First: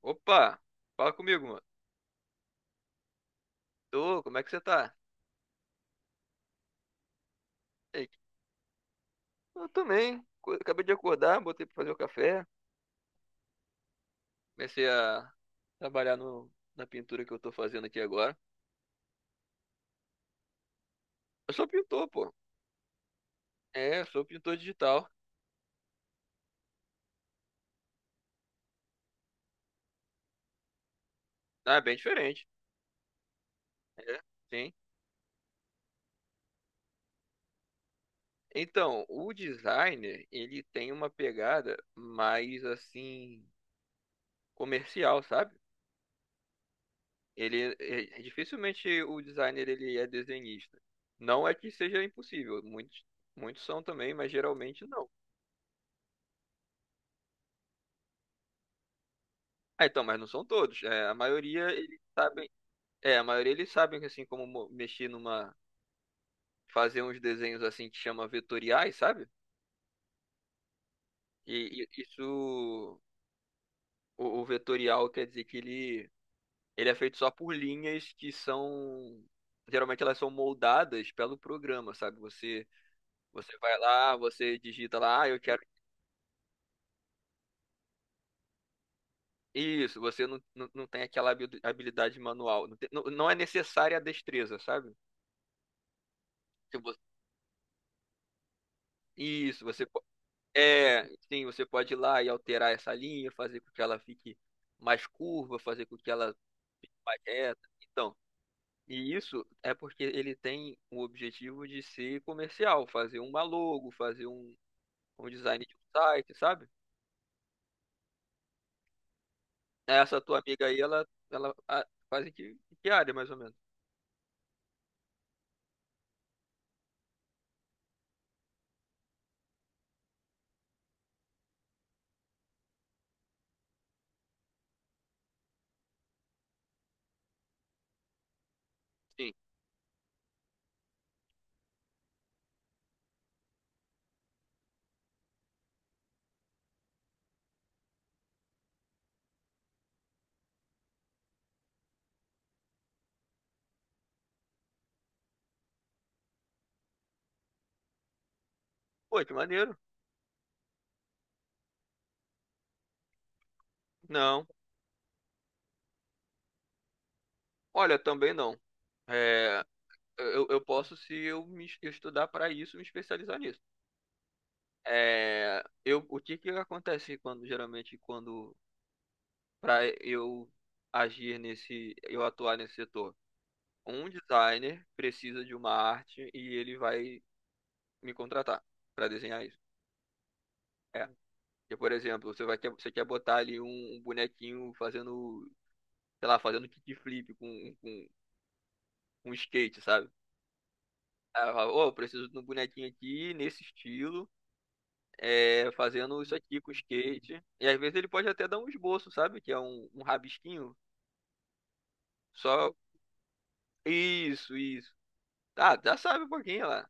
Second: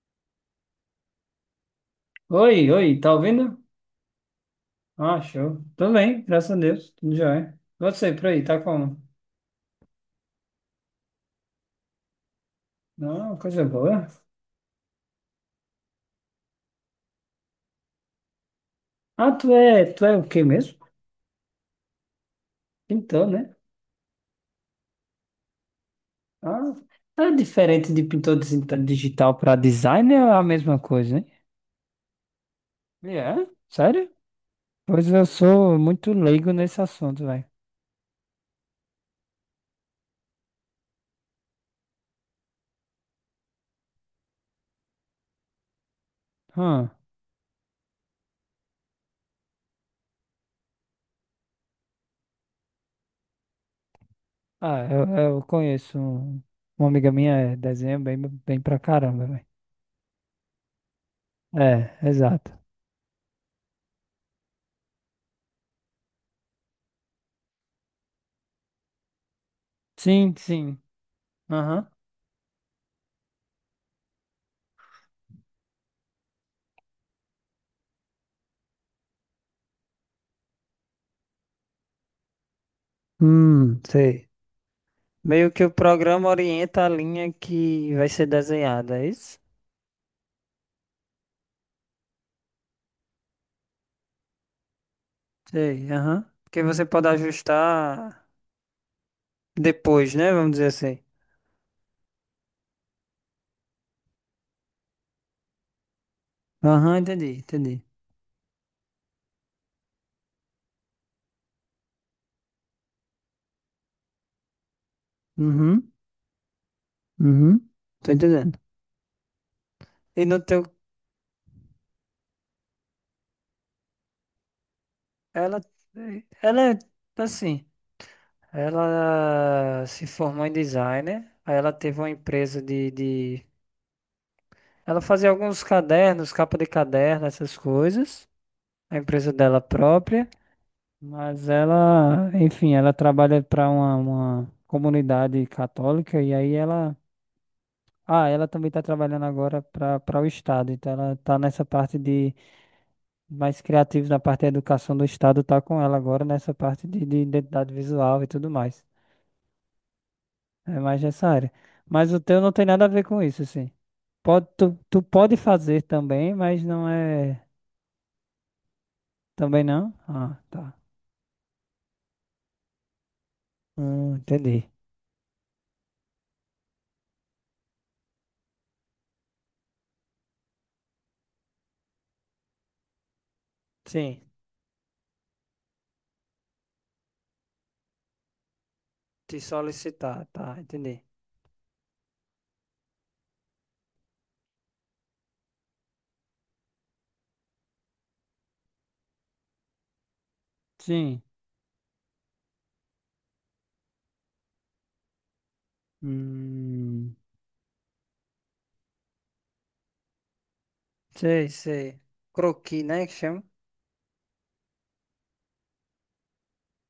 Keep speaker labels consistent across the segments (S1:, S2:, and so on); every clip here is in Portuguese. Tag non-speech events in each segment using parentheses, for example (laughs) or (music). S1: Opa, fala comigo, mano.
S2: Oi, oi, tá ouvindo?
S1: Tô, como é que você tá?
S2: Ah, show. Tudo bem, graças a Deus, tudo jóia.
S1: Ei,
S2: Você, por aí, tá como?
S1: eu também. Acabei de acordar, botei pra fazer o café.
S2: Não, coisa boa.
S1: Comecei a trabalhar no, na pintura que eu tô fazendo aqui agora.
S2: Ah, tu é o quê mesmo?
S1: Eu sou pintor, pô.
S2: Pintor, né?
S1: É, eu sou pintor digital.
S2: Ah, é diferente de pintor digital para designer, é a mesma coisa, hein?
S1: Ah, é bem diferente.
S2: É? Sério?
S1: É, sim.
S2: Pois eu sou muito leigo nesse assunto, velho.
S1: Então, o designer, ele tem uma pegada mais assim comercial, sabe?
S2: Hum.
S1: É, dificilmente o designer ele é desenhista. Não é que seja impossível, muitos muitos são também, mas geralmente
S2: Ah,
S1: não.
S2: eu, eu conheço uma amiga minha, é, desenha bem, bem pra caramba, velho.
S1: Ah, então, mas não são todos. É, a maioria
S2: É,
S1: eles sabem,
S2: exato.
S1: é, a maioria eles sabem assim como mexer fazer uns desenhos assim que chama vetoriais, sabe?
S2: Sim, sim.
S1: E
S2: Aham.
S1: isso, o vetorial quer dizer que ele é feito só por linhas que são, geralmente elas são moldadas pelo programa, sabe? Você vai lá,
S2: Sei.
S1: você digita lá, ah, eu
S2: Meio
S1: quero
S2: que o programa orienta a linha que vai ser desenhada, é isso?
S1: isso. Você não, não tem aquela habilidade manual, não, não é necessária a destreza, sabe?
S2: Sei, aham. Porque
S1: Se
S2: você
S1: vo-
S2: pode ajustar
S1: Isso, você
S2: depois, né? Vamos dizer assim.
S1: É, Sim, você pode ir lá e alterar essa linha, fazer com que ela fique mais curva, fazer com que ela fique
S2: Aham,
S1: mais
S2: entendi,
S1: reta.
S2: entendi.
S1: Então, e isso é porque ele tem o objetivo de ser comercial, fazer uma logo, fazer um design de um
S2: Uhum,
S1: site, sabe?
S2: uhum. Tô entendendo.
S1: Essa
S2: E no
S1: tua
S2: teu.
S1: amiga aí, ela ah, faz em em que área, mais ou menos?
S2: Ela. Ela é assim. Ela se formou em designer. Aí ela teve uma empresa de... Ela fazia alguns cadernos, capa de caderno, essas coisas. A
S1: Sim.
S2: empresa dela própria. Mas ela, enfim, ela trabalha para uma comunidade católica e aí ela. Ah, ela também está trabalhando agora para o Estado, então ela está nessa parte de mais criativa na parte da educação do Estado, tá com ela agora nessa parte de identidade visual e tudo mais.
S1: Pô, que maneiro.
S2: É mais nessa área. Mas o teu não tem nada a ver com isso, assim.
S1: Não.
S2: Pode, tu pode fazer também, mas não é.
S1: Olha, também não.
S2: Também
S1: É,
S2: não? Ah,
S1: eu
S2: tá.
S1: posso, se eu me eu estudar para isso, me especializar nisso.
S2: Entendi.
S1: É, eu, o que que acontece quando geralmente quando para eu agir nesse, eu atuar nesse setor? Um
S2: Sim,
S1: designer precisa de uma arte e ele vai me contratar para
S2: te
S1: desenhar isso.
S2: solicitar, tá, entendi.
S1: É. Porque, por exemplo, você vai quer, você quer botar ali um bonequinho fazendo, sei lá, fazendo kickflip com skate, sabe?
S2: Sim.
S1: Aí eu falo, Ô, eu preciso de um bonequinho aqui nesse estilo, é, fazendo isso aqui com
S2: Hum,
S1: skate. E às vezes ele pode até dar um esboço, sabe? Que é um rabisquinho.
S2: sei, sei.
S1: Só.
S2: Croqui, né, que chama?
S1: Isso, isso. Ah, já sabe um pouquinho lá.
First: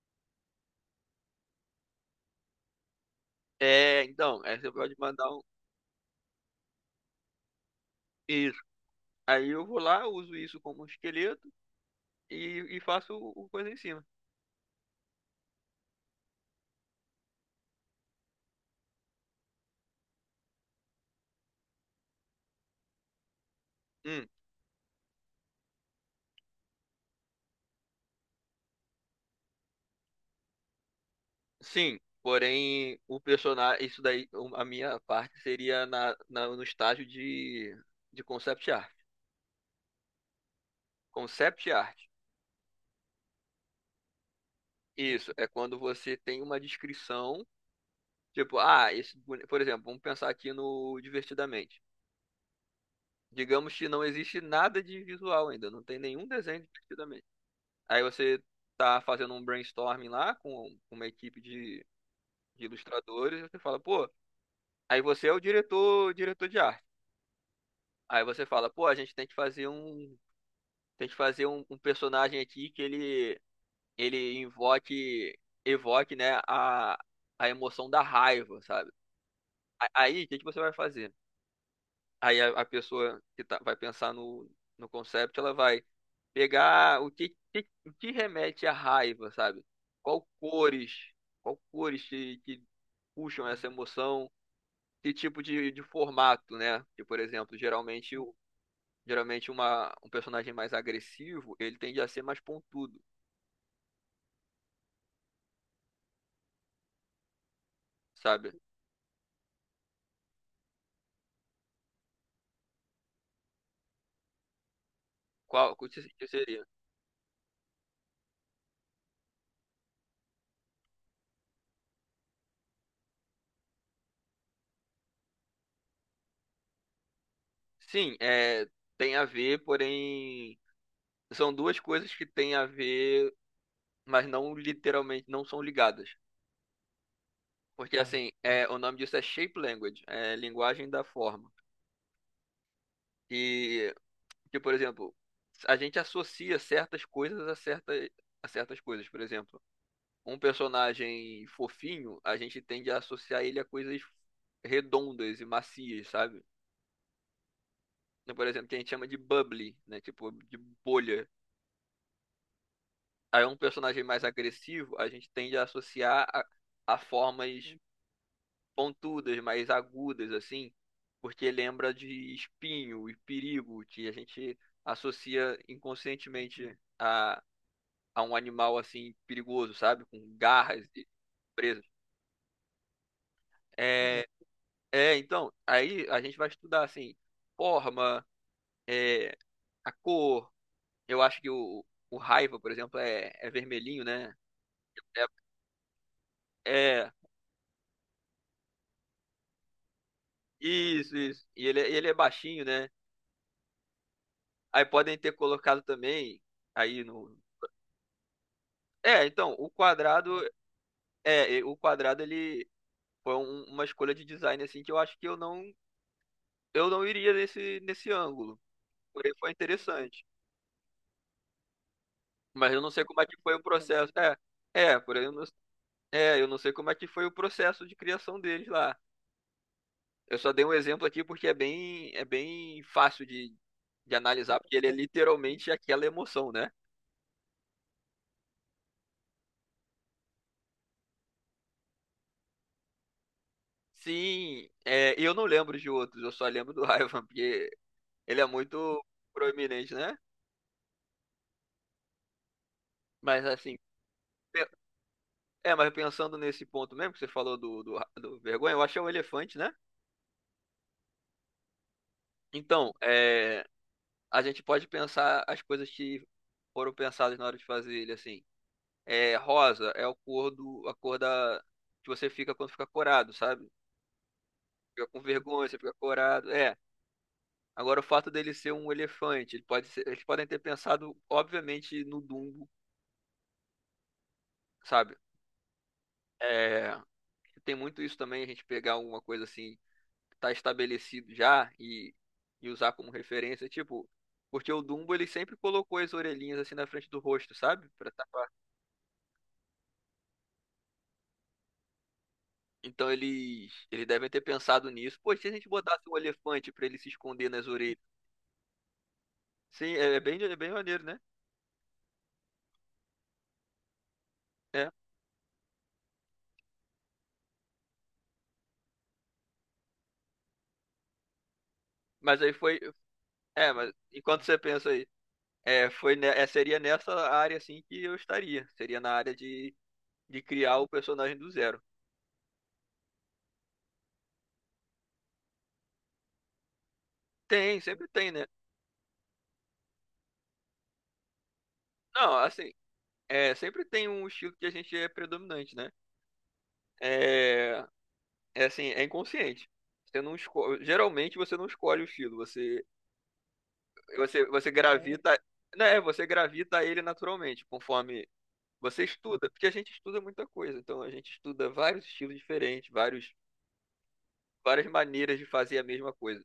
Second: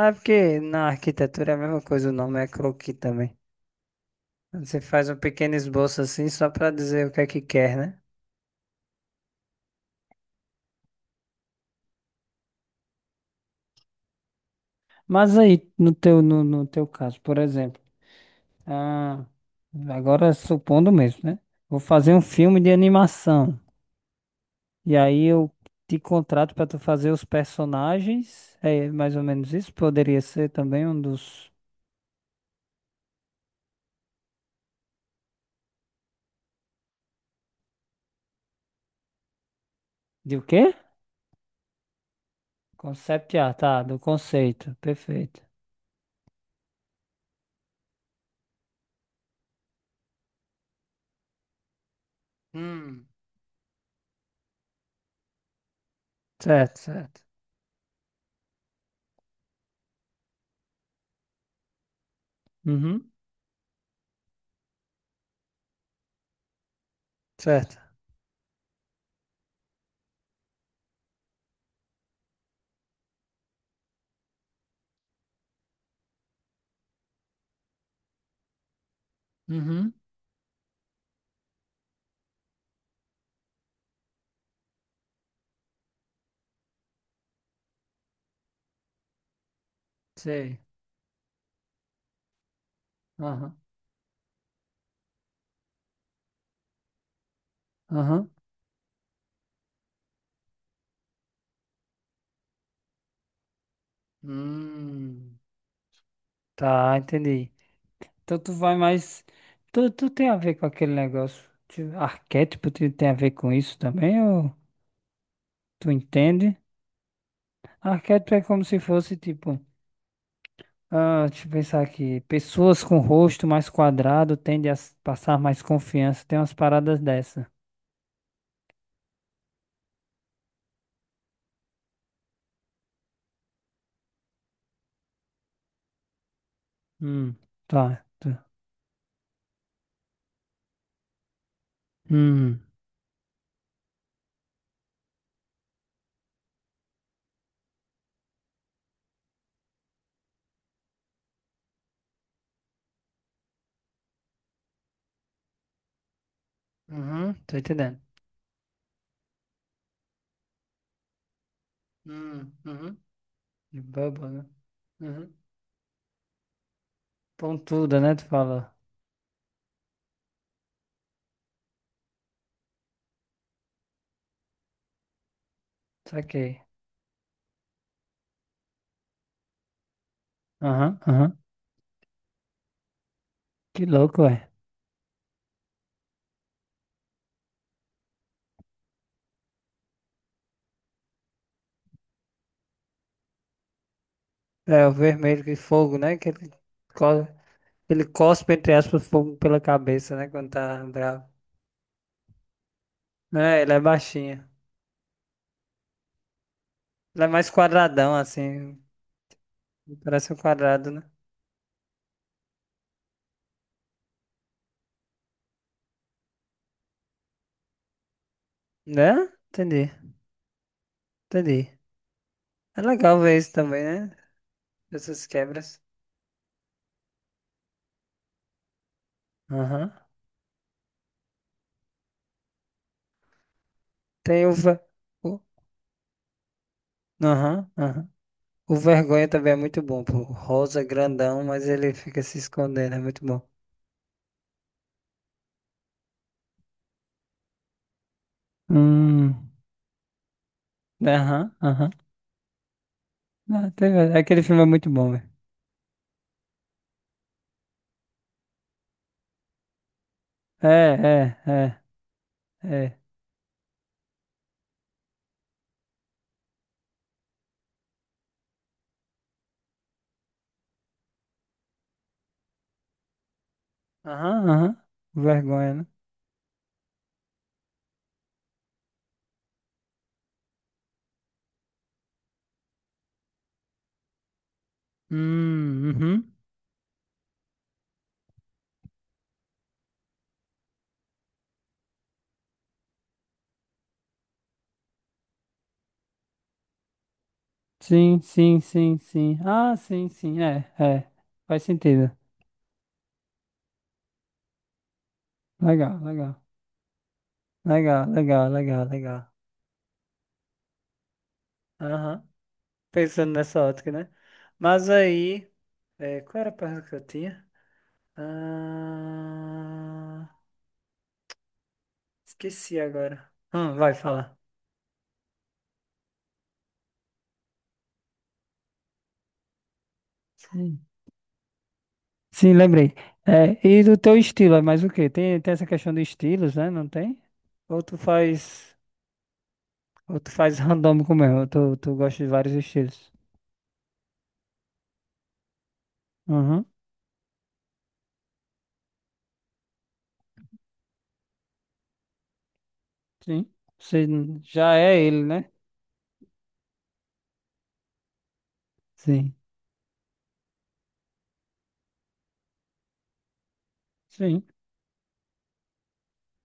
S2: Ah, é porque na arquitetura é a mesma coisa, o nome é croqui também.
S1: É, então, aí você
S2: Você
S1: pode
S2: faz um
S1: mandar um.
S2: pequeno esboço assim só para dizer o que é que quer, né?
S1: Isso. Aí eu vou lá, uso isso como um esqueleto e faço o coisa em cima.
S2: Mas aí, no teu, no teu caso, por exemplo, ah, agora supondo mesmo, né? Vou fazer um filme de animação.
S1: Hum,
S2: E aí eu te contrato para tu fazer os personagens. É mais ou menos isso? Poderia ser também um dos.
S1: sim. Porém, o personagem. Isso daí, um, a minha parte seria no estágio de concept art.
S2: De o quê?
S1: Concept art.
S2: Concept art, tá, do conceito,
S1: Isso.
S2: perfeito.
S1: É quando você tem uma descrição. Tipo, ah, por exemplo, vamos pensar aqui no Divertidamente.
S2: Hum.
S1: Digamos que não existe nada de visual ainda, não tem nenhum desenho
S2: Certo, certo.
S1: divertidamente. Aí você tá fazendo um brainstorming lá com uma equipe de
S2: Uhum,
S1: ilustradores, você fala, pô, aí você é o diretor, diretor de arte.
S2: certo.
S1: Aí você fala, pô, a gente tem que fazer um, tem que fazer um personagem aqui que ele invoque, evoque, né, a emoção da raiva, sabe?
S2: Uhum.
S1: Aí, o que que você vai fazer? Aí a pessoa que vai pensar no concept, ela vai pegar o o que remete à raiva, sabe? Qual
S2: Sei.
S1: cores, qual cores que puxam
S2: Aham,
S1: essa emoção, que tipo de formato, né? Que, por exemplo,
S2: aham.
S1: geralmente uma, um personagem mais agressivo, ele tende a ser mais pontudo,
S2: Hum. Tá, entendi. Então
S1: sabe?
S2: tu vai mais. Tu tem a ver com aquele negócio. De Arquétipo tu tem a ver com isso também? Ou
S1: Qual, o
S2: tu
S1: que que
S2: entende?
S1: seria?
S2: Arquétipo é como se fosse tipo. Ah, deixa eu pensar aqui. Pessoas com rosto mais quadrado tendem a passar mais confiança. Tem umas paradas dessa.
S1: Sim, é, tem a ver, porém, são duas coisas que têm a ver, mas não literalmente, não são ligadas.
S2: Hum,
S1: Porque
S2: tá.
S1: assim,
S2: tá.
S1: é, o nome disso é shape language, é linguagem da forma.
S2: Hum.
S1: E que, por exemplo, a gente associa certas coisas a certa a certas coisas. Por exemplo, um personagem fofinho, a gente tende a associar ele a coisas redondas e macias, sabe?
S2: Uhum, tô entendendo.
S1: Então, por exemplo, que a gente chama de bubbly, né? Tipo, de bolha.
S2: Hum. Uhum.
S1: Aí um
S2: De
S1: personagem mais
S2: bubble, né?
S1: agressivo, a gente
S2: Uhum.
S1: tende a associar a formas
S2: Pontuda, né? Tu fala.
S1: pontudas, mais agudas, assim, porque lembra de espinho e perigo, que a gente associa
S2: Saquei.
S1: inconscientemente a um animal, assim, perigoso, sabe? Com garras
S2: Aham,
S1: e
S2: aham.
S1: presas.
S2: Que louco,
S1: É,
S2: ué.
S1: então, aí a gente vai estudar, assim, forma, é, a cor. Eu acho que o raiva, por exemplo, é vermelhinho, né?
S2: É, o vermelho que fogo, né? Que ele,
S1: É, é,
S2: co- ele cospe, entre aspas, fogo pela cabeça, né? Quando tá
S1: isso,
S2: bravo.
S1: isso. E ele, ele é baixinho, né?
S2: É, ele é baixinho.
S1: Aí podem ter colocado também, aí
S2: Ele é
S1: no...
S2: mais quadradão, assim.
S1: É, então, o
S2: Ele
S1: quadrado.
S2: parece um quadrado, né?
S1: É, e o quadrado ele foi uma escolha de design assim que eu acho que eu não iria nesse nesse ângulo.
S2: Né?
S1: Porém foi
S2: Entendi,
S1: interessante,
S2: entendi.
S1: mas eu
S2: É
S1: não sei
S2: legal
S1: como é que
S2: ver isso
S1: foi o
S2: também,
S1: processo.
S2: né?
S1: É, é, porém
S2: Essas
S1: eu não,
S2: quebras.
S1: é, eu não sei como é que foi o processo de criação deles lá.
S2: Aham.
S1: Eu só dei um exemplo aqui porque é bem fácil de
S2: Tem o...
S1: analisar porque
S2: ve-
S1: ele é
S2: o-
S1: literalmente aquela emoção, né?
S2: Aham, aham. O Vergonha também é muito bom, pô. Rosa grandão, mas ele fica se escondendo, é muito bom.
S1: Sim, é, e eu não lembro de outros, eu só lembro do (laughs) Ivan porque ele é muito
S2: Hum.
S1: proeminente, né?
S2: Aham, aham.
S1: Mas
S2: Ah,
S1: assim,
S2: aquele filme é muito bom, velho.
S1: é, mas pensando nesse ponto mesmo que você falou do vergonha, eu acho que é o elefante, né?
S2: É, é, é,
S1: Então,
S2: é.
S1: é, a gente pode pensar as coisas que foram pensadas na hora de fazer ele, assim. É, rosa é o cor do, a cor da, que você fica quando fica corado, sabe?
S2: Aham, aham.
S1: Fica com vergonha,
S2: Vergonha,
S1: você
S2: né?
S1: fica corado. É. Agora, o fato dele ser um elefante, eles podem ter pensado, obviamente, no Dumbo, sabe?
S2: Uhum.
S1: É, tem muito isso também, a gente pegar alguma coisa assim tá estabelecido já e usar como referência, tipo, porque o Dumbo ele sempre colocou as orelhinhas assim na frente do rosto, sabe? Pra
S2: Sim,
S1: tapar.
S2: sim, sim, sim. Ah, sim, sim, é, é. Faz sentido.
S1: Então eles eles devem ter pensado nisso. Pô, se a gente
S2: Legal,
S1: botasse um
S2: legal.
S1: elefante pra ele se esconder nas orelhas.
S2: Legal, legal, legal, legal.
S1: Sim, é, é bem maneiro, né?
S2: Aham. Pensando nessa ótica, né? Mas
S1: É.
S2: aí, é, qual era a pergunta que eu tinha? Ah,
S1: Mas aí
S2: esqueci
S1: foi,
S2: agora. Ah,
S1: é, mas
S2: vai falar.
S1: enquanto você pensa aí, é, foi é, seria nessa área assim que eu estaria. Seria na área de criar
S2: Sim,
S1: o personagem do zero.
S2: sim, lembrei. É, e do teu estilo, é mais o quê? Tem, tem essa questão de estilos, né? Não tem?
S1: Tem,
S2: Ou tu
S1: sempre tem, né?
S2: faz, ou tu faz (laughs) randômico mesmo, ou tu gosta de
S1: Não,
S2: vários
S1: assim,
S2: estilos.
S1: é, sempre tem um estilo que a gente é predominante, né?
S2: Uhum,
S1: É, é assim, é inconsciente. Você não geralmente você não escolhe o estilo, você
S2: sim.
S1: você você É,
S2: Já é ele,
S1: gravita,
S2: né?
S1: né, você gravita a ele naturalmente, conforme você
S2: Sim.
S1: estuda, porque a gente estuda muita coisa, então a gente estuda vários estilos diferentes, vários
S2: Sim,
S1: várias maneiras de fazer a mesma coisa.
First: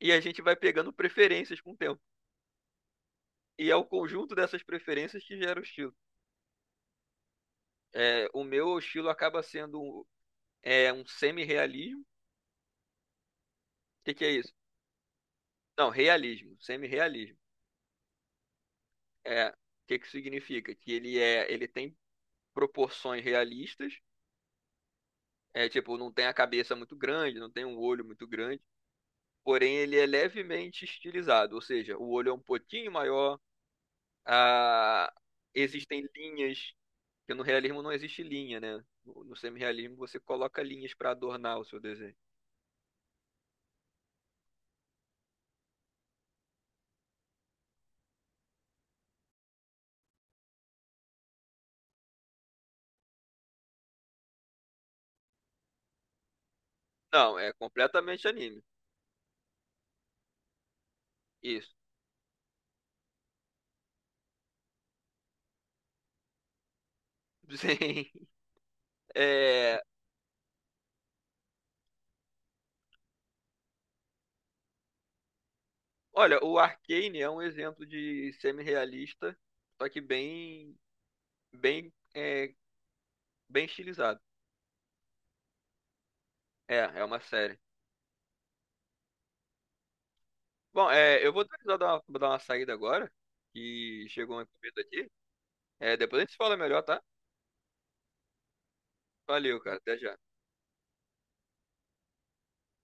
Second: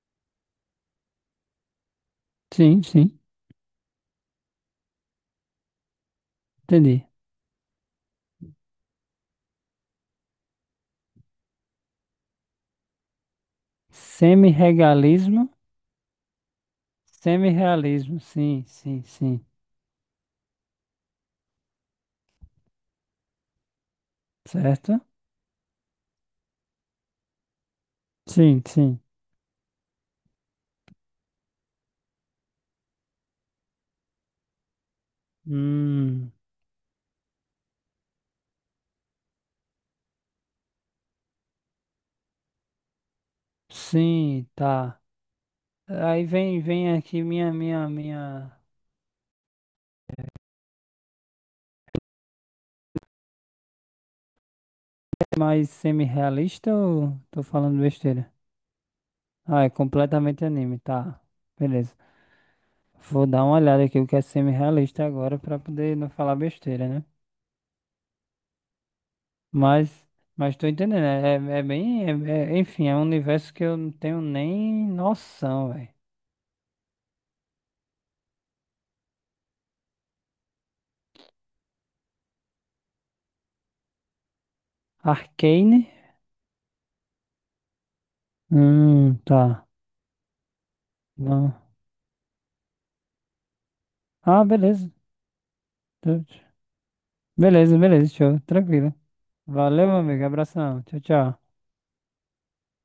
S1: E a gente vai pegando preferências com o tempo.
S2: sim, sim.
S1: E é o conjunto dessas preferências que gera o estilo.
S2: Entendi.
S1: É, o meu estilo acaba sendo é um semi-realismo. O que que é isso?
S2: Semi-regalismo,
S1: Não, realismo, semi-realismo.
S2: semi-realismo, sim, sim, sim.
S1: É, o que que significa? Que ele é, ele tem proporções realistas,
S2: Certo?
S1: é tipo, não tem a cabeça muito grande, não tem um olho muito grande,
S2: Sim, sim.
S1: porém ele é levemente estilizado, ou seja, o olho é um pouquinho maior, a, existem
S2: Hum.
S1: linhas, que no realismo não existe linha, né? No semi-realismo você coloca linhas para adornar o seu desenho.
S2: Sim, tá. Aí vem, vem aqui minha. É mais semi-realista ou
S1: Não,
S2: tô
S1: é
S2: falando besteira?
S1: completamente anime.
S2: Ah, é completamente anime, tá.
S1: Isso.
S2: Beleza. Vou dar uma olhada aqui o que é semi-realista agora pra poder não falar besteira, né?
S1: (laughs) Sim. É,
S2: Mas, mas tô entendendo. É bem. Enfim, é um universo que eu não tenho nem noção, velho.
S1: olha, o Arcane é um exemplo de semi-realista, só que bem bem, é, bem estilizado.
S2: Arcane?
S1: É, é uma série.
S2: Tá.
S1: Bom, é, eu vou
S2: Não.
S1: precisar dar uma, vou dar uma saída agora, que chegou
S2: Ah,
S1: uma encomenda
S2: beleza.
S1: aqui. É, depois a gente se fala melhor, tá?
S2: Beleza, beleza, show. Tranquilo.
S1: Valeu, cara.
S2: Valeu, meu
S1: Até já.
S2: amigo. Abração. Tchau, tchau.